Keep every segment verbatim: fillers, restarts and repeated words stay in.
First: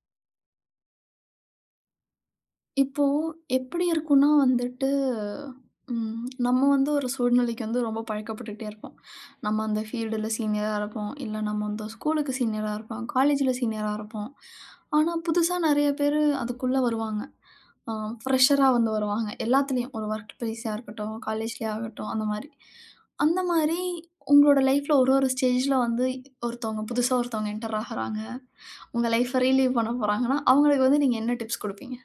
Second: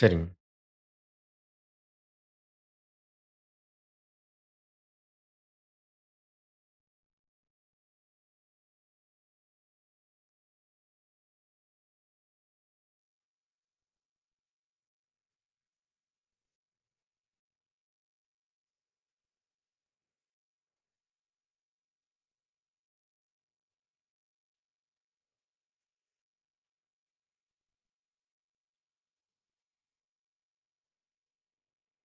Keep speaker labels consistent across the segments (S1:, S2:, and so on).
S1: சரிங்க.
S2: இப்போ எப்படி இருக்கும்னா வந்துட்டு, ம் நம்ம வந்து ஒரு சூழ்நிலைக்கு வந்து ரொம்ப பழக்கப்பட்டுட்டே இருப்போம். நம்ம அந்த ஃபீல்டுல சீனியரா இருப்போம். இல்ல நம்ம வந்து ஸ்கூலுக்கு சீனியரா இருப்போம். காலேஜ்ல சீனியரா இருப்போம். ஆனா, புதுசா நெறைய பேரு அதுக்குள்ள வருவாங்க. அ ஃப்ரெஷரா வந்து வருவாங்க. எல்லாத்துலயும் ஒரு ஒர்க் பிளேஸா இருக்கட்டும், காலேஜ்லயே ஆகட்டும் அந்த மாரி. அந்த மாரி உங்களோட லைஃப்ல ஒரு ஒரு ஸ்டேஜ்ல வந்து ஒருத்தவங்க புதுசா ஒருத்தவங்க என்டர் ஆகுறாங்க. உங்க லைஃப்ப ரீலிவ் பண்ண போறாங்கன்னா, அவங்களுக்கு வந்து நீங்க என்ன டிப்ஸ் குடுப்பீங்க?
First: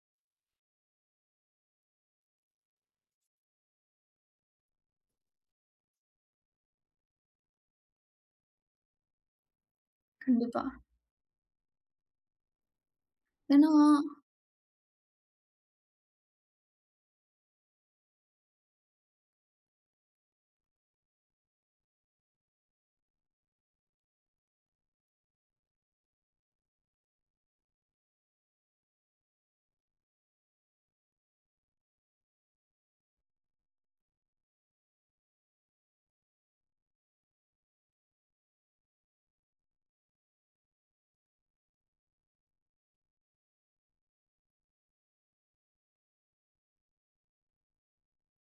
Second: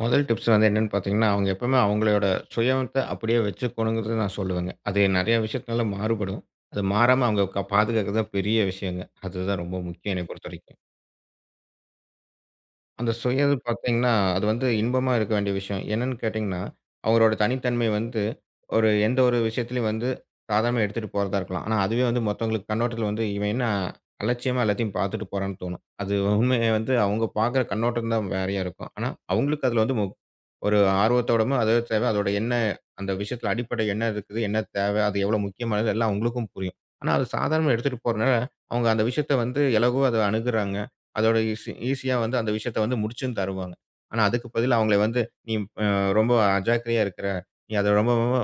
S1: முதல் டிப்ஸ் வந்து என்னன்னு பார்த்தீங்கன்னா, அவங்க எப்பவுமே அவங்களோட சுயத்த அப்படியே வச்சுக்கணுங்கிறது நான் சொல்லுவேங்க. அது நெறைய விஷயத்தினால மாறுபடும். அது மாறாம அவங்க க பாதுகாக்கிறது தான் பெரிய விஷயங்க. அதுதான் ரொம்ப முக்கியம் என்னைய
S2: கண்டிப்பா.
S1: பொறுத்தவரைக்கும். அந்த சுயம்
S2: ஏன்னா
S1: பார்த்தீங்கன்னா, அது வந்து இன்பமா இருக்க வேண்டிய விஷயம். என்னன்னு கேட்டீங்கன்னா, அவங்களோட தனித்தன்மை வந்து ஒரு எந்த ஒரு விஷயத்திலயும் வந்து சாதாரணமா எடுத்துட்டு போறதா இருக்கலாம். ஆனா அதுவே வந்து மத்தவங்களுக்கு கண்ணோட்டத்தில வந்து இவன் என்ன அலட்சியமா எல்லாத்தையும் பார்த்துட்டு போறான்னு தோணும். அது உண்மைய வந்து அவங்க பார்க்குற கண்ணோட்டம் தான் வேறையா இருக்கும். ஆனா அவங்களுக்கு அதில வந்து மு ஒரு ஆர்வத்தோடவும் அது எது தேவை, அதோட என்ன அந்த விஷயத்துல அடிப்படை என்ன இருக்குது? என்ன தேவை? அது எவ்வளோ முக்கியமானது? எல்லாம் அவங்களுக்கும் புரியும். ஆனா, அது சாதாரணமா எடுத்துட்டு போறனால, அவங்க அந்த விஷயத்த வந்து இலகுவா அத அணுகுறாங்க. அதோட ஈஸி ஈஸியா வந்து அந்த விஷயத்த வந்து முடிச்சும் தருவாங்க. ஆனா, அதுக்கு பதிலா அவங்கள வந்து, "நீ அ ரொம்ப அஜாக்கிரதையா இருக்கிற. நீ அத ரொம்ப ரொம்ப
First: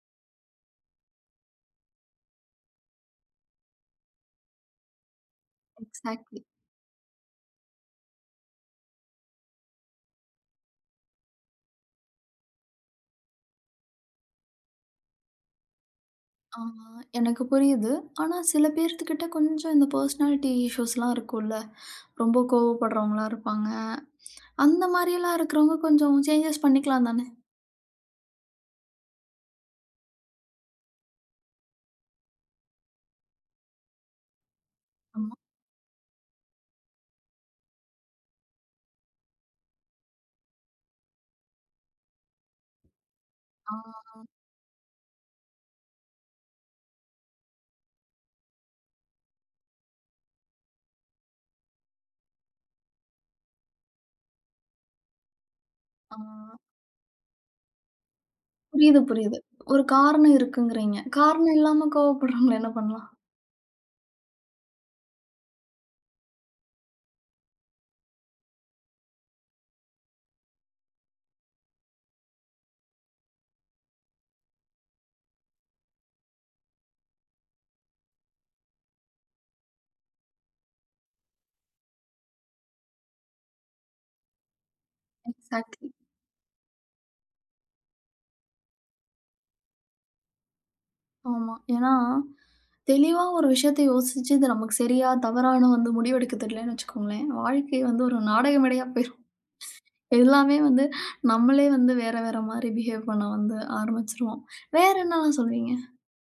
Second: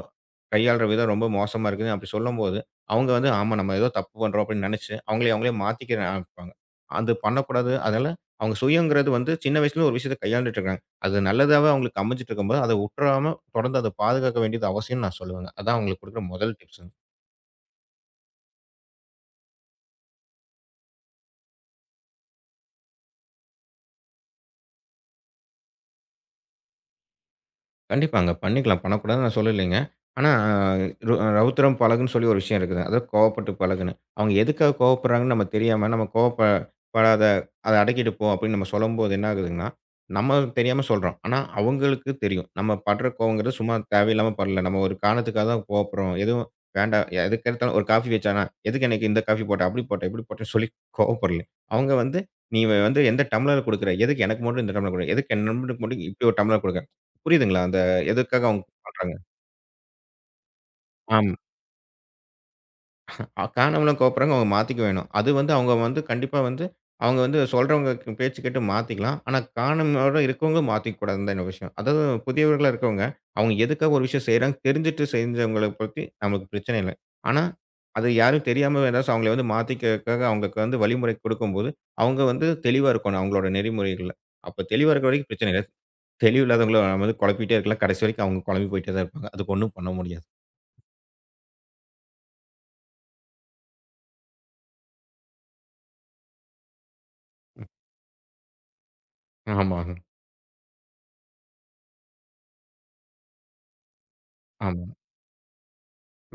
S1: கையாளுற விதம் ரொம்ப மோசமா இருக்குது." அப்படி சொல்லும்போது, அவங்க வந்து, "ஆமா, நம்ம ஏதோ தப்பு பண்றோம்." அப்படின்னு நெனைச்சு, அவங்களே அவங்களே மாத்திக்க
S2: எக்ஸாக்ட்லி.
S1: ஆரம்பிப்பாங்க. அது பண்ணக்கூடாது. அதனால அவங்க சுயம்ங்கிறது வந்து சின்ன வயசுல ஒரு விஷயத்த கையாண்டுட்டு இருக்காங்க. அது நல்லதாவே அவங்களுக்கு அமைஞ்சிட்டு இருக்கும்போது, அத உட்றாம தொடர்ந்து அத பாதுகாக்க வேண்டியது அவசியம்ன்னு நான் சொல்லுவேங்க. அதான் அவங்களுக்கு குடுக்குற முதல்
S2: ஆ,
S1: டிப்ஸுங்க.
S2: எனக்கு புரியுது. ஆனா சில பேர்த்துக்கிட்ட கொஞ்சம் இந்த பர்சனாலிட்டி இஷ்யூஸ்லாம் இருக்கும்ல. ரொம்ப கோவப்படுறவங்களா இருப்பாங்க. அந்த மாரியெல்லாம் இருக்கிறவங்க கொஞ்சம் சேஞ்சஸ் பண்ணிக்கலாம் தானே!
S1: கண்டிப்பாங்க. பண்ணிக்கலாம். பண்ணக்கூடாதுன்னு நான் சொல்லலைங்க. ஆனா ரு ரவுத்திரம் பழகுன்னு சொல்லி ஒரு விஷயம் இருக்குது. அதாவது கோவப்பட்டு பழகுன்னு. அவங்க எதுக்காக
S2: ஆமா.
S1: கோவப்படுறாங்கன்னு நம்ம தெரியாம, நம்ம கோவப்ப படாத அத அடக்கிட்டு போ அப்படின்னு நம்ம சொல்லும்போது என்ன ஆகுதுங்கன்னா, நம்ம தெரியாம சொல்றோம். ஆனா அவங்களுக்கு தெரியும். நம்ம படுற கோவங்கிறது
S2: ஆ,
S1: சும்மா தேவையில்லாம படல. நம்ம ஒரு காரணத்துக்காக தான் கோவப்படுறோம். எதுவும் வேண்டாம். எதுக்கு எடுத்தாலும் ஒரு காஃபி வச்சானா, எதுக்கு எனக்கு இந்த காஃபி போட்ட, அப்படி போட்ட, இப்படி போட்டேன்னு சொல்லி கோவப்படல. அவங்க வந்து நீ வந்து எந்த டம்ளர்ல குடுக்குற? எதுக்கு எனக்கு மட்டும் இந்த டம்ளர் குடுக்குற? எதுக்கு என் நண்பனுக்கு மட்டும்
S2: ஆ.
S1: இப்படி ஒரு டம்ளர் குடுக்குற? புரியுதுங்களா? எதுக்காக அவங்க
S2: புரியுது,
S1: பண்றாங்க?
S2: புரியுது. ஒரு காரணம் இருக்குங்கிறீங்க.
S1: ஆமா.
S2: காரணம் இல்லாம கோவப்படுறவங்கள என்ன பண்ணலாம்?
S1: அ காணவளும் கோப்புட்றாங்க. அவங்க மாத்திக்க வேணும். அது வந்து அவங்க வந்து கண்டிப்பா வந்து அவங்க வந்து சொல்றவங்க க் பேச்சு கேட்டு மாத்திக்கலாம். ஆனா காணவரோட இருக்கவங்க மாத்திக்க கூடாதுன்னு தான் என்னோட விஷயம். அதாவது புதியவர்களா இருக்கவங்க, அவங்க எதுக்காக ஒரு விஷயம் செய்றாங்க தெரிஞ்சுட்டு செஞ்சவங்கள பத்தி நமக்கு பிரச்சனை இல்ல. ஆனா, அது யாரும் தெரியாம ஏதாச்சும் அவங்கள வந்து மாத்திக்கிறதுக்காக அவங்களுக்கு வந்து வழிமுறை குடுக்கும்போது, அவங்க வந்து தெளிவா இருக்கணும் அவங்களோட நெறிமுறைகள்ல. அப்ப தெளிவா இருக்கிற வரைக்கும் பிரச்சனை இல்ல.
S2: எக்ஸாக்ட்லி.
S1: தெளிவு இல்லாதவங்கள நம்ம வந்து குழப்பிட்டே இருக்கலாம். கடைசி வரைக்கும் அவங்க குழம்பி போயிட்டே தான் இருப்பாங்க. அதுக்கு ஒண்ணும் பண்ண முடியாது.
S2: ஆமா. ஏன்னா, தெளிவா ஒரு விஷயத்த யோசிச்சு, இது நமக்கு சரியா, தவறான்னு வந்து முடிவெடுக்க தெரியலன்னு வச்சுக்கோங்களேன், வாழ்க்கை வந்து ஒரு நாடக மேடையா போயிரும்.
S1: ஆமாங்க.
S2: எல்லாமே வந்து நம்மளே வந்து வேற வேற மாரி பிஹேவ் பண்ண வந்து ஆரம்பிச்சுருவோம்.
S1: ஆமா.
S2: வேற என்னலாம் சொல்வீங்க?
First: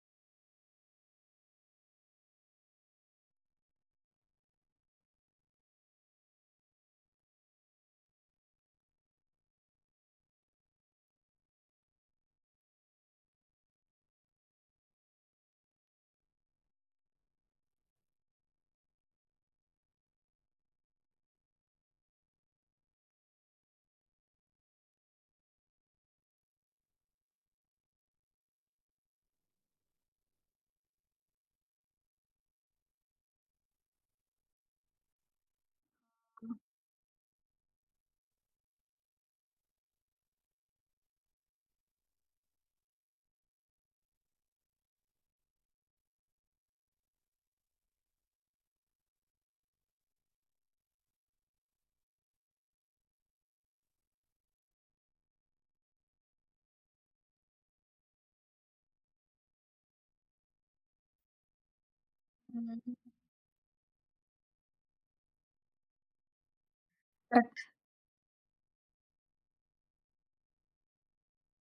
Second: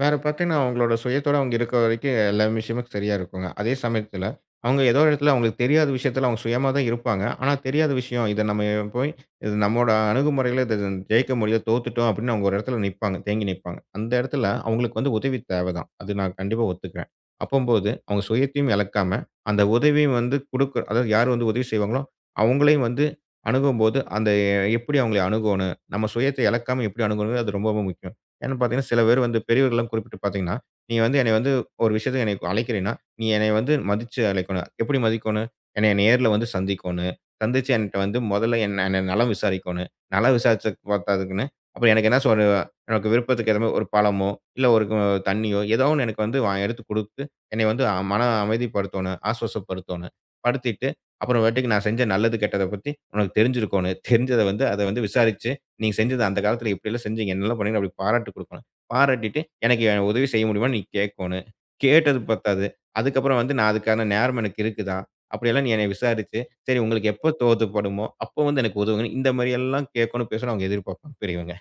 S1: வேற பார்த்தீங்கன்னா, அவங்களோட சுயத்தோட அவங்க இருக்கிற வரைக்கும் எல்லா விஷயமும் சரியா இருக்குங்க. அதே சமயத்துல, அவங்க ஏதோ ஒரு இடத்துல அவங்களுக்கு தெரியாத விஷயத்துல அவங்க சுயமா தான் இருப்பாங்க. ஆனா தெரியாத விஷயம், இத நம்ம போய் இது நம்மோட அணுகுமுறையில இத ஜெயிக்க முடியல, தோத்துட்டோம் அப்படின்னு அவங்க ஒரு இடத்துல நிப்பாங்க. தேங்கி நிப்பாங்க. அந்த இடத்துல அவங்களுக்கு வந்து உதவி தேவை தான். அது நான் கண்டிப்பா ஒத்துக்கிறேன். அப்பம்போது அவங்க சுயத்தையும் இழக்காம, அந்த உதவியும் வந்து குடுக்க அதாவது யார் வந்து உதவி செய்வாங்களோ, அவங்களையும் வந்து அணுகும்போது, அந்த எப்படி அவங்கள அணுகணும், நம்ம சுயத்தை இழக்காம எப்படி அணுகணுங்கிறது அது ரொம்ப ரொம்ப முக்கியம். ஏன்னு பார்த்தீங்கன்னா, சில பேர் வந்து பெரியவர்கள்லாம் குறிப்பிட்டு பார்த்தீங்கன்னா, "நீ வந்து என்னைய வந்து ஒரு விஷயத்துக்கு என்னைய அழைக்கிறீன்னா, நீ என்னைய வந்து மதிச்சு அழைக்கணும். எப்படி மதிக்கணும்? என்னைய நேர்ல வந்து சந்திக்கோணும். சந்திச்சு என்ட்ட வந்து முதல்ல என்ன என்ன நலம் விசாரிக்கோணும். நலம் விசாரிச்சதுக்கு பத்தாதுக்குன்னு, அப்புறம் எனக்கு என்ன ஒரு எனக்கு விருப்பத்துக்கு ஏத்த மாரி ஒரு பழமோ, இல்ல ஒரு கு- தண்ணியோ ஏதோ ஒண்ணு எனக்கு வந்து வா எடுத்து குடுத்து, என்னைய வந்து அ- மன அமைதிப்படுத்தோணும், ஆசுவாசப்படுத்தோணும். படுத்திட்டு அப்புறமேட்டுக்கு நான் செஞ்ச நல்லது, கெட்டத பத்தி உனக்கு தெரிஞ்சிருக்கோணும். தெரிஞ்சத வந்து அத வந்து விசாரிச்சு நீங்க செஞ்சது அந்த காலத்துல இப்படியெல்லாம் செஞ்சீங்க. என்னெல்லாம் பண்ணீங்க அப்படி பாராட்டு குடுக்கணும். பாராட்டிட்டு, எனக்கு உதவி செய்ய முடியுமான்னு நீ கேட்கோணும். கேட்டது பத்தாது.
S2: ம்.
S1: அதுக்கப்புறம் வந்து நான் அதுக்கான நேரம் எனக்கு இருக்குதா? அப்படியெல்லாம் நீ என்னைய விசாரிச்சு, சரி உங்களுக்கு எப்ப
S2: கரெக்ட்.
S1: தோதுப்படுமோ, அப்போ வந்து எனக்கு உதவுங்க. இந்த மாரி எல்லாம் கேட்கணும், பேசணும் அவங்க எதிர்பார்ப்பாங்க பெரியவங்க.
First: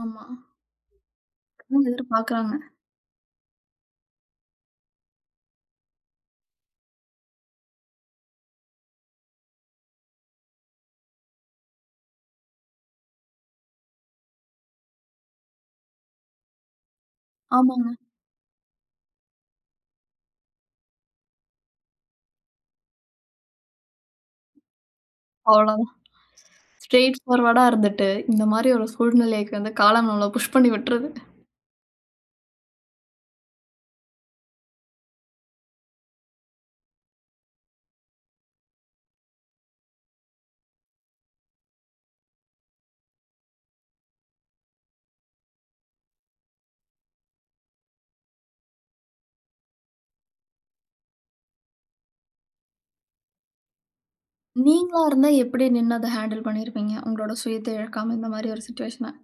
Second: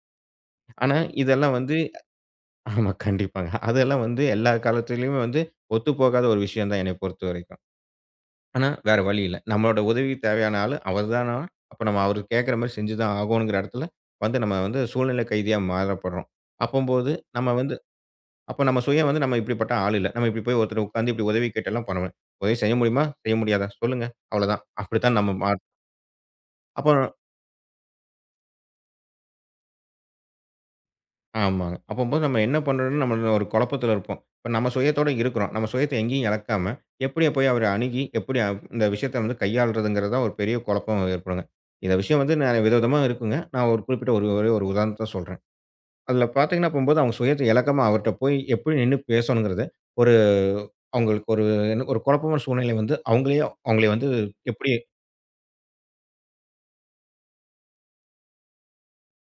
S2: ஆமா.
S1: ஆனா இதெல்லாம் வந்து
S2: அதான் எதிர்பார்க்குறாங்க.
S1: ஆமா கண்டிப்பாங்க. அதெல்லாம் வந்து எல்லா காலத்துலயுமே வந்து ஒத்துப்போகாத ஒரு விஷயம் தான் என்னைய பொறுத்தவரைக்கும். ஆனா, வேற வழி இல்ல. நம்மளோட உதவிக்கு தேவையான ஆளு அவர் தானா, அப்ப நம்ம அவரு கேட்கிற மாரி செஞ்சு தான் ஆகோணுங்கிற இடத்துல வந்து நம்ம வந்து சூழ்நிலை கைதியா மாறப்படுறோம். அப்பம்போது நம்ம வந்து
S2: ஆமாங்க.
S1: அப்ப நம்ம சுயம் வந்து நம்ம இப்படிப்பட்ட ஆள் இல்ல. நம்ம இப்படி போய் ஒருத்தர உட்கார்ந்து இப்படி உதவி கேட்டெல்லாம் பண்ண முடியாது. உதவி செய்ய முடியுமா? செய்ய முடியாதா? சொல்லுங்க. அவ்வளோதான். அப்படித்தான் நம்ம மாற்
S2: அவ்வளோதான்.
S1: அப்போ
S2: ஸ்ட்ரெய்ட் ஃபார்வர்டா இருந்துட்டு, இந்த மாரி ஒரு சூழ்நிலைக்கு வந்து காலம் நம்மள புஷ் பண்ணி விட்டுருது.
S1: ஆமாங்க. அப்பம்போது நம்ம என்ன பண்றோம்னு நம்ம ஒரு குழப்பத்துல இருப்போம். இப்ப நம்ம சுயத்தோட இருக்கிறோம். நம்ம சுயத்த எங்கேயும் இழக்காம, எப்படி போய் அவர அணுகி, எப்படி அ இந்த விஷயத்த வந்து கையாளுறதுங்கிறது தான் ஒரு பெரிய குழப்பம் ஏற்படுங்க. இந்த விஷயம் வந்து நெறைய விதவிதமா இருக்குங்க. நான் ஒரு குறிப்பிட்ட ஒரு ஒரே ஒரு உதாரணத்த சொல்றேன். அதுல பார்த்தீங்கன்னா, அப்பம்போது அவங்க சுயத்த இழக்காம அவர்ட்ட போய் எப்படி நின்னு பேசணுங்கிறது, ஒரு அவங்களுக்கு ஒரு என்ன ஒரு குழப்பமான சூழ்நிலை வந்து அவங்களயே அவங்கள வந்து எப்படி
S2: நீங்களா இருந்தா எப்படி நின்னு அத ஹேண்டில் பண்ணியிருப்பீங்க? உங்களோட சுயத்த இழக்காம இந்த மாரி ஒரு சிச்சுவேஷன?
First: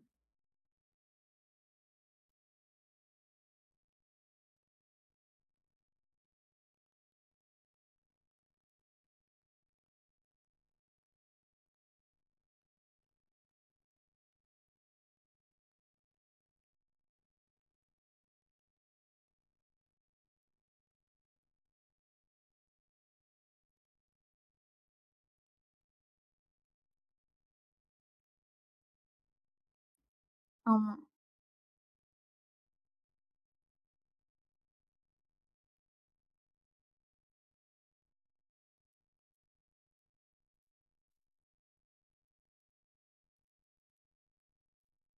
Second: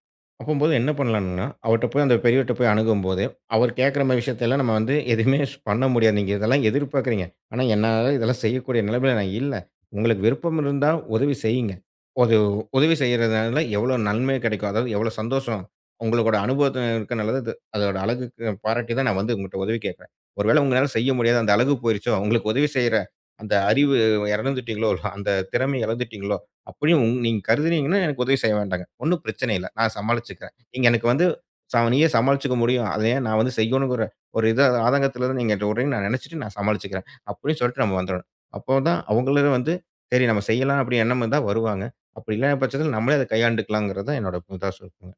S1: அப்பம்போது என்ன பண்ணலாம்ன்னா, அவர்ட்ட போய் அந்த பெரியவர்ட்ட போய் அணுகும்போது, அவர் கேட்கிற மாரி விஷயத்தெல்லாம் நம்ம வந்து எதுவுமே ஸ் பண்ண முடியாது. நீங்க இதெல்லாம் எதிர்பார்க்கிறீங்க. ஆனா என்னால இதெல்லாம் செய்யக்கூடிய நிலைமையில நான் இல்ல. உங்களுக்கு விருப்பம் இருந்தா உதவி செய்யுங்க. ஒரு உதவி செய்றதுனால எவ்வளோ நன்மை கிடைக்கும். அதாவது எவ்வளோ சந்தோஷம். உங்களோட அனுபவத்துல இருக்கனால தான் இது அதோட அழகுக்கு பாராட்டி தான் நான் வந்து உங்கட்ட உதவி கேட்கிறேன். ஒருவேளை உங்களால செய்ய முடியாது, அந்த அழகு போயிருச்சோ, உங்களுக்கு உதவி செய்ற அந்த அறிவு இழந்துட்டீங்களோ, அந்த திறமை இழந்துட்டீங்களோ அப்படின்னு உங் நீங்க கருதுனீங்கன்னா எனக்கு உதவி செய்ய வேண்டாம். ஒண்ணும் பிரச்சனை இல்ல. நான் சமாளிச்சுக்கிறேன். நீங்க
S2: ஆமா.
S1: எனக்கு வந்து ச நீயே சமாளிச்சுக்க முடியும். அத ஏன் நான் வந்து செய்யணுங்கிற ஒரு இது ஆதங்கத்தில தான் நீங்க என்ட்ட விடுறீங்கன்னு நான் நெனச்சுட்டு நான் சமாளிச்சுக்கிறேன். அப்படின்னு சொல்லிட்டு நம்ம வந்துரணும். அப்போதான் அவங்களும் வந்து சரி நம்ம செய்யலாம் அப்படி எண்ணம் இருந்தா வருவாங்க. அப்படி இல்லாத பட்சத்தில நம்மளே அத கையாண்டுக்கலாங்கிறது தான் என்னோட இதா சொல்லுங்க.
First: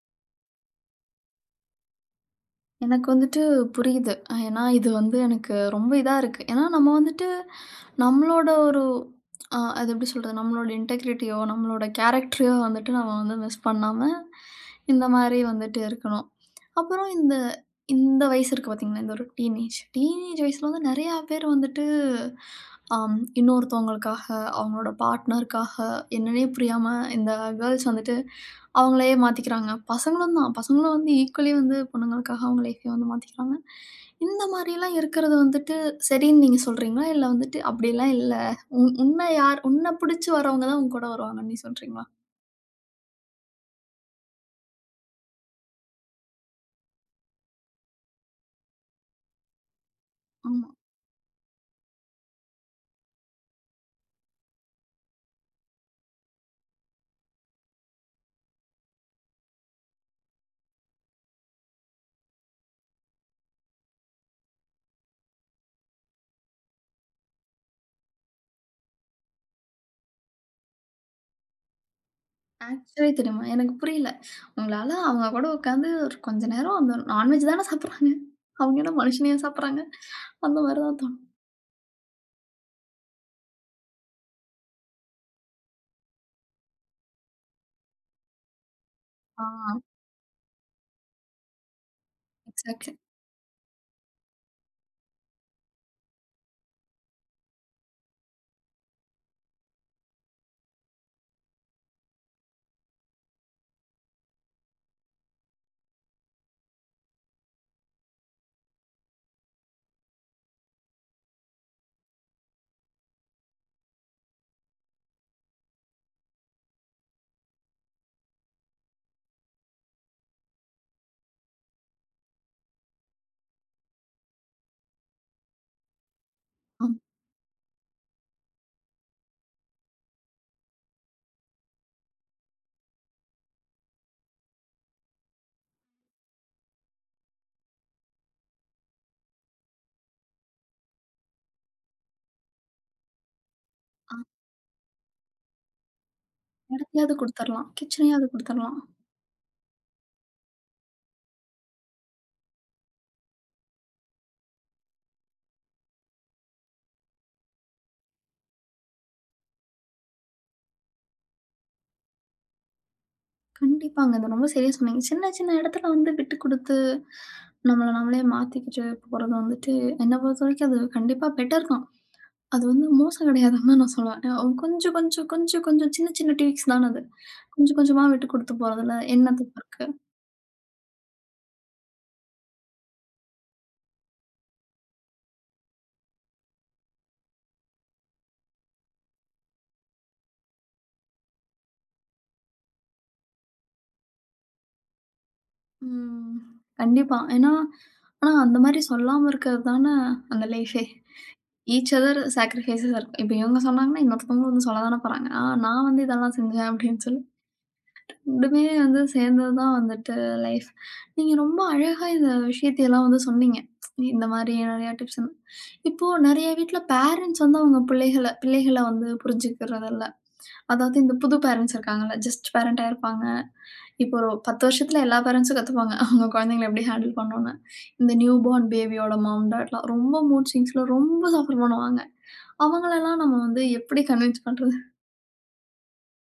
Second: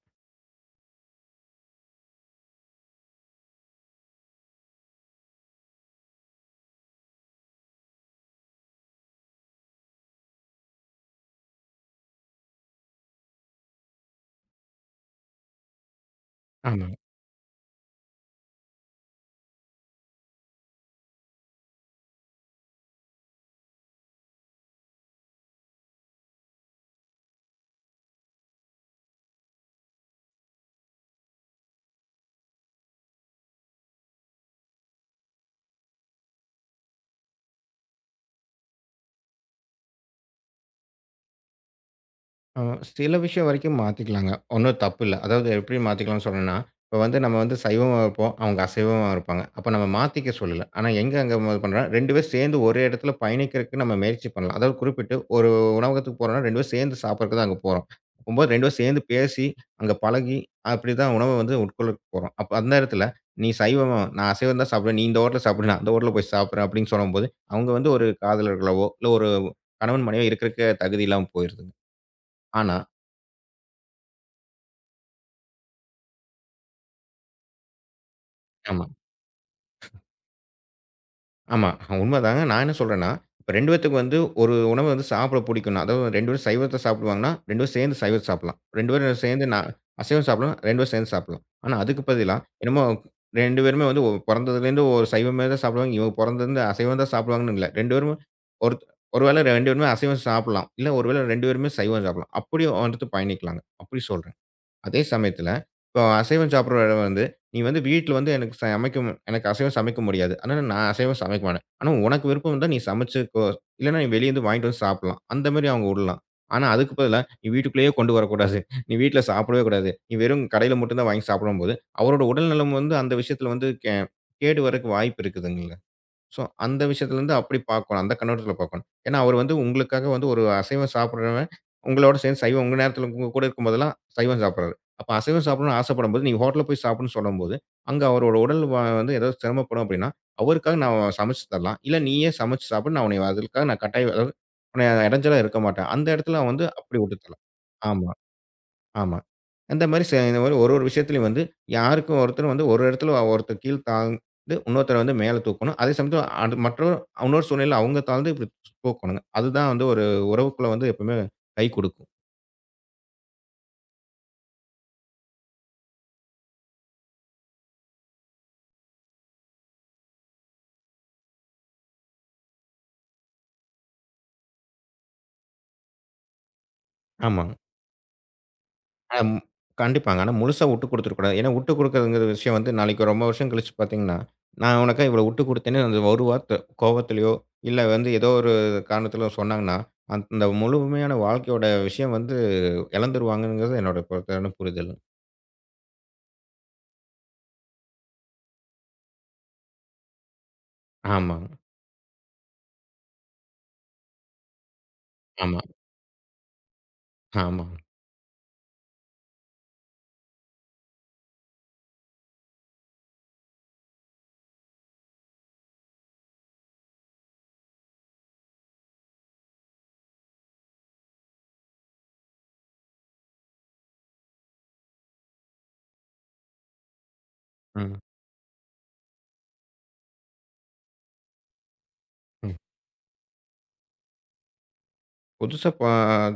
S2: எனக்கு வந்துட்டு புரியுது. அஹ் ஏன்னா இது வந்து எனக்கு ரொம்ப இதா இருக்கு. ஏன்னா நம்ம வந்துட்டு நம்மளோட ஒரு அ அது எப்படி சொல்றது? நம்மளோட இன்டெகிரிட்டியோ, நம்மளோட கேரக்டரையோ வந்துட்டு நம்ம வந்து மிஸ் பண்ணாம, இந்த மாரி வந்துட்டு இருக்கணும்.
S1: ஆமா.
S2: அப்புறம் இந்த இந்த வயசு இருக்கு பார்த்தீங்களா? இந்த ஒரு டீனேஜ். டீனேஜ் வயசுல வந்து நெறையா பேர் வந்துட்டு அம் இன்னொருத்தவங்களுக்காக, அவங்களோட பார்ட்னருக்காக என்னன்னே புரியாம இந்த கேர்ள்ஸ் வந்துட்டு அவங்களையே மாத்திக்கிறாங்க. பசங்களும் தான். பசங்களும் வந்து ஈக்குவலி வந்து பொண்ணுங்களுக்காக அவங்க லைஃப்பையும் வந்து மாத்திக்கிறாங்க. இந்த மாரிலாம் இருக்கிறது வந்துட்டு சரின்னு நீங்க சொல்றீங்களா? இல்ல வந்துட்டு அப்படிலாம் இல்ல. உன் உன்ன யார் உன்ன புடிச்சு வரவங்க தான் உங்க கூட வருவாங்கன்னு நீ சொல்றீங்களா?
S1: அ சில விஷயம் வரைக்கும் மாத்திக்கலாங்க. ஒண்ணும் தப்பு இல்ல. அதாவது எப்படி மாத்திக்கலாம்னு சொல்றேன்னா, இப்ப வந்து நம்ம வந்து சைவமா இருப்போம். அவங்க அசைவமா இருப்பாங்க. அப்ப நம்ம மாத்திக்க சொல்லல.
S2: ஆமா.
S1: ஆனா எங்க அங்க இது பண்றோம் 2 பேரும் சேர்ந்து ஒரே இடத்துல பயணிக்கிறதுக்கு நம்ம முயற்சி பண்ணலாம். அதாவது குறிப்பிட்டு ஒரு உணவகத்துக்கு போறோம்னா 2 பேரும் சேர்ந்து சாப்பிடறதுக்கு தான் அங்க போறோம். அப்பம்போது 2 பேரும் சேர்ந்து பேசி, அங்க பழகி, அப்படிதான் உணவ வந்து உட்கொள்ளறக்கு போறோம். அப்ப அந்த இடத்துல நீ சைவமா, நான் அசைவம் தான் சாப்பிடுவேன். நீ இந்த ஹோட்டல்ல சாப்பிடு, நான் அந்த ஹோட்டல்ல போய் சாப்பிடுறேன் அப்படின்னு சொல்லும்போது, அவங்க வந்து ஒரு காதலர்களாவோ, இல்ல ஒரு கணவன் மனைவியா இருக்கறக்கு தகுதி இல்லாம போயிருதுங்க. ஆனா
S2: ஆக்சுவலி தெரியுமா? எனக்கு புரியல. உங்களால அவங்க கூட உட்காந்து ஒரு கொஞ்ச நேரம் அந்த நான்வெஜ் தானே சாப்பிடுறாங்க. அவங்க
S1: ஆமா,
S2: என்ன மனுஷனையா சாப்பிடுறாங்க? அந்த மாரி தான் தோணும்.
S1: ஆமா. உண்மதாங்க. நான் என்ன சொல்றேன்னா, இப்ப 2 பேத்துக்கு வந்து ஒரு உணவு வந்து சாப்பிட புடிக்கும்னா, அதாவது 2 பேரும் சைவத்த சாப்பிடுவாங்கன்னா, 2 பேரும் சேர்ந்து சைவத்த சாப்பிடலாம். 2 பேரும்
S2: ஆ,
S1: சேர்ந்து நா அசைவம் சாப்பிடலாம், 2 பேரும் சேர்ந்து சாப்பிடலாம். ஆனா, அதுக்கு பதிலா என்னமோ
S2: எக்ஸாக்ட்லி.
S1: 2 பேருமே வந்து ஒ பொறந்ததுலேருந்து ஒரு சைவமே தான் சாப்பிடுவாங்க. இவங்க பொறந்ததுலேருந்து அசைவம் தான் சாப்பிடுவாங்கன்னு இல்ல. 2 பேருமே ஒரு ஒரு வேளை 2 பேருமே அசைவம் சாப்பிடலாம். இல்ல ஒரு வேளை 2 பேருமே சைவம் சாப்பிடலாம். அப்படியும் வந்துட்டு பயணிக்கலாங்க. அப்படி சொல்றேன். அதே சமயத்துல, இப்போ அசைவம் சாப்பிடுற இடம் வந்து, "நீ வந்து வீட்ல வந்து எனக்கு சமைக்கும் எனக்கு அசைவம் சமைக்க முடியாது. அதனால நான் அசைவம் சமைக்க மாட்டேன். ஆனா உனக்கு விருப்பம் இருந்தா நீ சமைச்சுக்கோ! இல்லன்னா நீ வெளிய இருந்து வாங்கிட்டு வந்து சாப்பிடலாம்." அந்த மாரி அவங்க உடலாம். ஆனா அதுக்கு பதிலா, "நீ வீட்டுக்குள்ளேயே கொண்டு வரக்கூடாது. நீ வீட்ல சாப்பிடவே கூடாது. நீ வெறும் கடையில மட்டும் தான் வாங்கி சாப்பிடும்போது" அவரோட உடல்நலம் வந்து அந்த விஷயத்துல வந்து கே கேடு வரக்கு வாய்ப்பு இருக்குதுங்கல்ல. ஸோ, அந்த
S2: ஆமா.
S1: விஷயத்துலருந்து அப்படி பார்க்கணும். அந்த கண்ணோட்டத்துல பார்க்கணும். ஏன்னா, அவர் வந்து உங்களுக்காக வந்து ஒரு அசைவம் சாப்பிடுறவன், உங்களோட சேர்ந்து சைவம் உங்க நேரத்துல உங்க கூட இருக்கும்போதெல்லாம் சைவம் சாப்பிடுறாரு. அப்ப அசைவம் சாப்பிடணும்னு ஆசைப்படும்போது, நீங்க ஹோட்டல்ல போய் சாப்பிடுன்னு சொல்லும்போது, அங்க அவரோட உடல் வ வந்து ஏதாவது சிரமப்படும் அப்படின்னா, அவருக்காக நான் சமைச்சு தரலாம். இல்ல நீயே சமைச்சு சாப்பிடு. நான் உன்னைய அதுக்காக நான் கட்டாயம்
S2: ஆ,
S1: அதாவது உன்னைய இடைஞ்சலா இருக்க மாட்டேன். அந்த இடத்துல அவன் வந்து அப்படி
S2: இடத்தையாவது
S1: விட்டு தரலாம்.
S2: குடுத்துரலாம்.
S1: ஆமா.
S2: கிச்சனையாவது குடுத்துரலாம்.
S1: ஆமா. அந்த மாரி ச இந்த மாரி ஒரு ஒரு விஷயத்திலயும் வந்து யாருக்கும் ஒருத்தர் வந்து ஒரு இடத்துல ஒருத்தர் கீழ் தாழ்ந்து இன்னொருத்தர வந்து மேல தூக்கணும். அதே சமயத்துல அது மற்றவர் இன்னொரு சூழ்நிலையில அவங்க தாழ்ந்து இப்டி தூக்கணுங்க. அதுதான் வந்து ஒரு உறவுக்குள்ள வந்து எப்பவுமே கை குடுக்கும்.
S2: கண்டிப்பாங்க. அது ரொம்ப சரியா சொன்னீங்க. சின்ன சின்ன இடத்துல வந்து விட்டு குடுத்து, நம்மள நம்மளே மாத்திக்கிட்டு போறது வந்துட்டு, என்ன பொறுத்தவரைக்கும் அது கண்டிப்பா பெட்டர் தான். அது வந்து மோசம் கிடையாதுன்னு தான் நான் சொல்லுவேன். அ கொஞ்சம் கொஞ்சம் கொஞ்சம் கொஞ்சம் சின்ன சின்ன ட்வீக்ஸ் தான அது.
S1: ஆமாங்க.
S2: கொஞ்சம் கொஞ்சமா விட்டு குடுத்து போறதுல என்ன
S1: அம்
S2: தப்பு இருக்கு?
S1: கண்டிப்பாங்க. ஆனா முழுசா விட்டு குடுத்துறக்கூடாது. ஏன்னா விட்டு குடுக்குறதுங்கிற விஷயம் வந்து நாளைக்கு ரொம்ப வருஷம் கழிச்சு பாத்தீங்கன்னா, நான் உனக்காக இவ்வளவு விட்டு குடுத்தேன்னு அந்த ஒரு வார்த்தை கோவத்திலயோ, இல்ல வந்து ஏதோ ஒரு காரணத்திலோ சொன்னாங்கன்னா, அந்த முழுமையான வாழ்க்கையோட விஷயம் வந்து இழந்துருவாங்கங்கிறது என்னோட பொறுத்தான புரிதல்.
S2: ம். கண்டிப்பா. ஏன்னா, ஆனா அந்த மாரி சொல்லாம இருக்கிறது தான அந்த லைஃபே.
S1: ஆமாங்க.
S2: ஈச் அதர் சாக்ரிஃபைஸஸ் இருக்கும். இப்ப இவங்க சொன்னாங்கன்னா, இன்னொருத்தவங்க வந்து சொல்ல தானே போறாங்க. ஆ,
S1: ஆமா,
S2: நான் வந்து இதெல்லாம் செஞ்சேன் அப்படின்னு சொல்லி
S1: ஆமா.
S2: ரெண்டுமே வந்து சேர்ந்தது தான் வந்துட்டு லைஃப். நீங்க ரொம்ப அழகா இந்த விஷயத்தையெல்லாம் வந்து சொன்னீங்க. இந்த மாரி நெறைய டிப்ஸ். இப்போ நெறைய வீட்ல பேரண்ட்ஸ் வந்து அவங்க பிள்ளைகள பிள்ளைகள வந்து புரிஞ்சுக்கிறதில்ல. அதாவது இந்த புது பேரண்ட்ஸ் இருக்காங்கல்ல, ஜஸ்ட் பேரண்ட்டா இருப்பாங்க. இப்போ ஒரு பத்து வருஷத்துல எல்லா பேரண்ட்ஸும் கத்துப்பாங்க. அவங்க குழந்தைங்கள எப்படி ஹேண்டில் பண்ணணும்னு.
S1: ம்,
S2: இந்த நியூ பார்ன் பேபியோட மாம், டாட்லாம் ரொம்ப மூட் ஸ்விங்ஸ்ல ரொம்ப சஃபர் பண்ணுவாங்க.
S1: ம்.
S2: அவங்களெல்லாம் நம்ம வந்து எப்படி கன்வின்ஸ் பண்றது?
S1: புதுசா பா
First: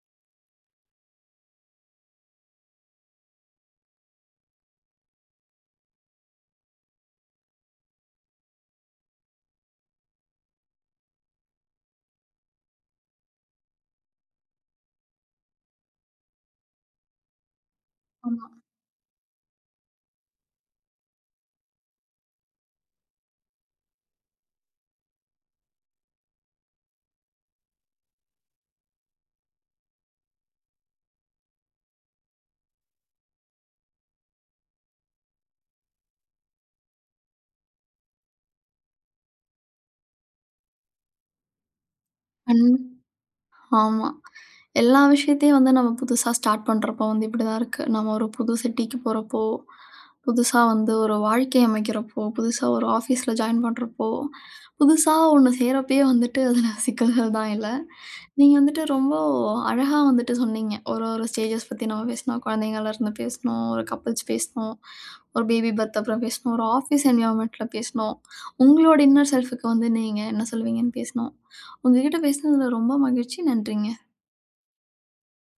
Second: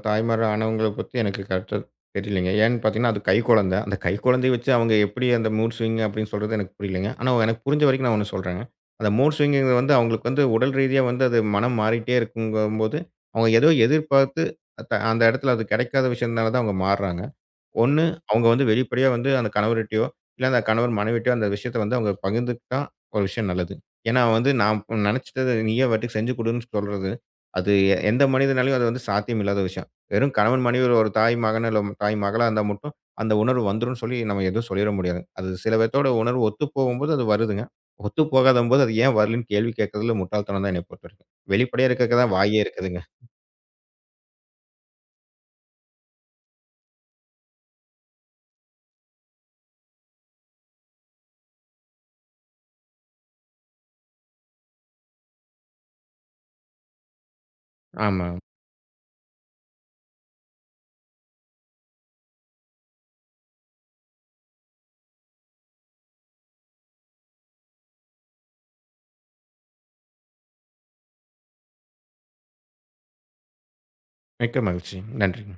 S1: தாய்மார் ஆனவங்கள பத்தி எனக்கு கரெக்ட்டா தெரியலைங்க. ஏன்னு பார்த்தீங்கன்னா, அது கைக்குழந்தை. அந்த கைக்குழந்தைய வச்சு அவங்க எப்படி அந்த மூட் ஸ்விங் அப்படின்னு சொல்றது எனக்கு புரியலைங்க. ஆனா எனக்கு புரிஞ்ச வரைக்கும் நான் ஒண்ணு சொல்றேங்க. அந்த மூட் ஸ்விங்குங்கிறது வந்து அவங்களுக்கு வந்து உடல் ரீதியா வந்து அது மனம் மாறிட்டே இருக்குங்கும்போது, அவங்க ஏதோ எதிர்பார்த்து, அ த அந்த இடத்துல அது கிடைக்காத விஷயத்தினால தான் அவங்க மாறுறாங்க. ஒண்ணு
S2: ஆமா.
S1: அவங்க வந்து வெளிப்படையா வந்து அந்த கணவர்கிட்டயோ, இல்ல அந்த கணவர் மனைவிட்டயோ அந்த விஷயத்த வந்து அவங்க பகிர்ந்துக்கிட்டா ஒரு விஷயம் நல்லது. ஏன்னா வந்து நான் நெனச்சுட்டத நீயே பாட்டுக்கு செஞ்சு குடுன்னு சொல்றது, அது எ- எந்த மனிதனாலயும் அது வந்து சாத்தியம் இல்லாத விஷயம். வெறும் கணவன் மனைவி ஒரு ஒரு தாய் மகன் இல்ல தாய் மகளா இருந்தா மட்டும் அந்த உணர்வு வந்துரும்ன்னு சொல்லி நம்ம எதுவும் சொல்லிற முடியாது. அது சில பேத்தோட உணர்வு ஒத்து போகும்போது அது வருதுங்க. ஒத்து போகாதம்போது அது ஏன் வரலன்னு கேள்வி கேட்கறதுல முட்டாள்தனம் தான் என்னைய பொறுத்தவரைக்கும். வெளிப்படையா இருக்கறதுக்கு தான் வாயே
S2: கண்
S1: இருக்குதுங்க.
S2: ஆமா. எல்லா விஷயத்தையும் வந்து நம்ம புதுசா ஸ்டார்ட் பண்றப்போ வந்து இப்படிதான் இருக்கு. நம்ம ஒரு புது சிட்டிக்கு போறப்போ, புதுசா வந்து ஒரு வாழ்க்கை அமைக்கிறப்போ, புதுசா ஒரு ஆஃபீஸ்ல ஜாயின் பண்றப்போ, புதுசா ஒண்ணு செய்றப்பயே வந்துட்டு அதுல சிக்கல்கள் தான் இல்ல.
S1: ஆமா.
S2: நீங்க வந்துட்டு ரொம்ப அழகா வந்துட்டு சொன்னீங்க. ஒரு ஒரு ஸ்டேஜஸ் பத்தி நம்ம பேசினோம். குழந்தைங்கள்லேருந்து பேசினோம், ஒரு கப்புள்ஸ் பேசினோம், ஒரு பேபி பர்த் அப்புறம் பேசினோம், ஒரு ஆஃபீஸ் என்வைரன்மென்ட்ல பேசினோம். உங்களோட இன்னர் செல்ஃப்‌க்கு வந்து நீங்க என்ன சொல்லுவீங்கன்னு பேசினோம். உங்ககிட்ட பேசினதுல ரொம்ப மகிழ்ச்சி. நன்றிங்க.
S1: மிக்க மகிழ்ச்சி. நன்றிங்க.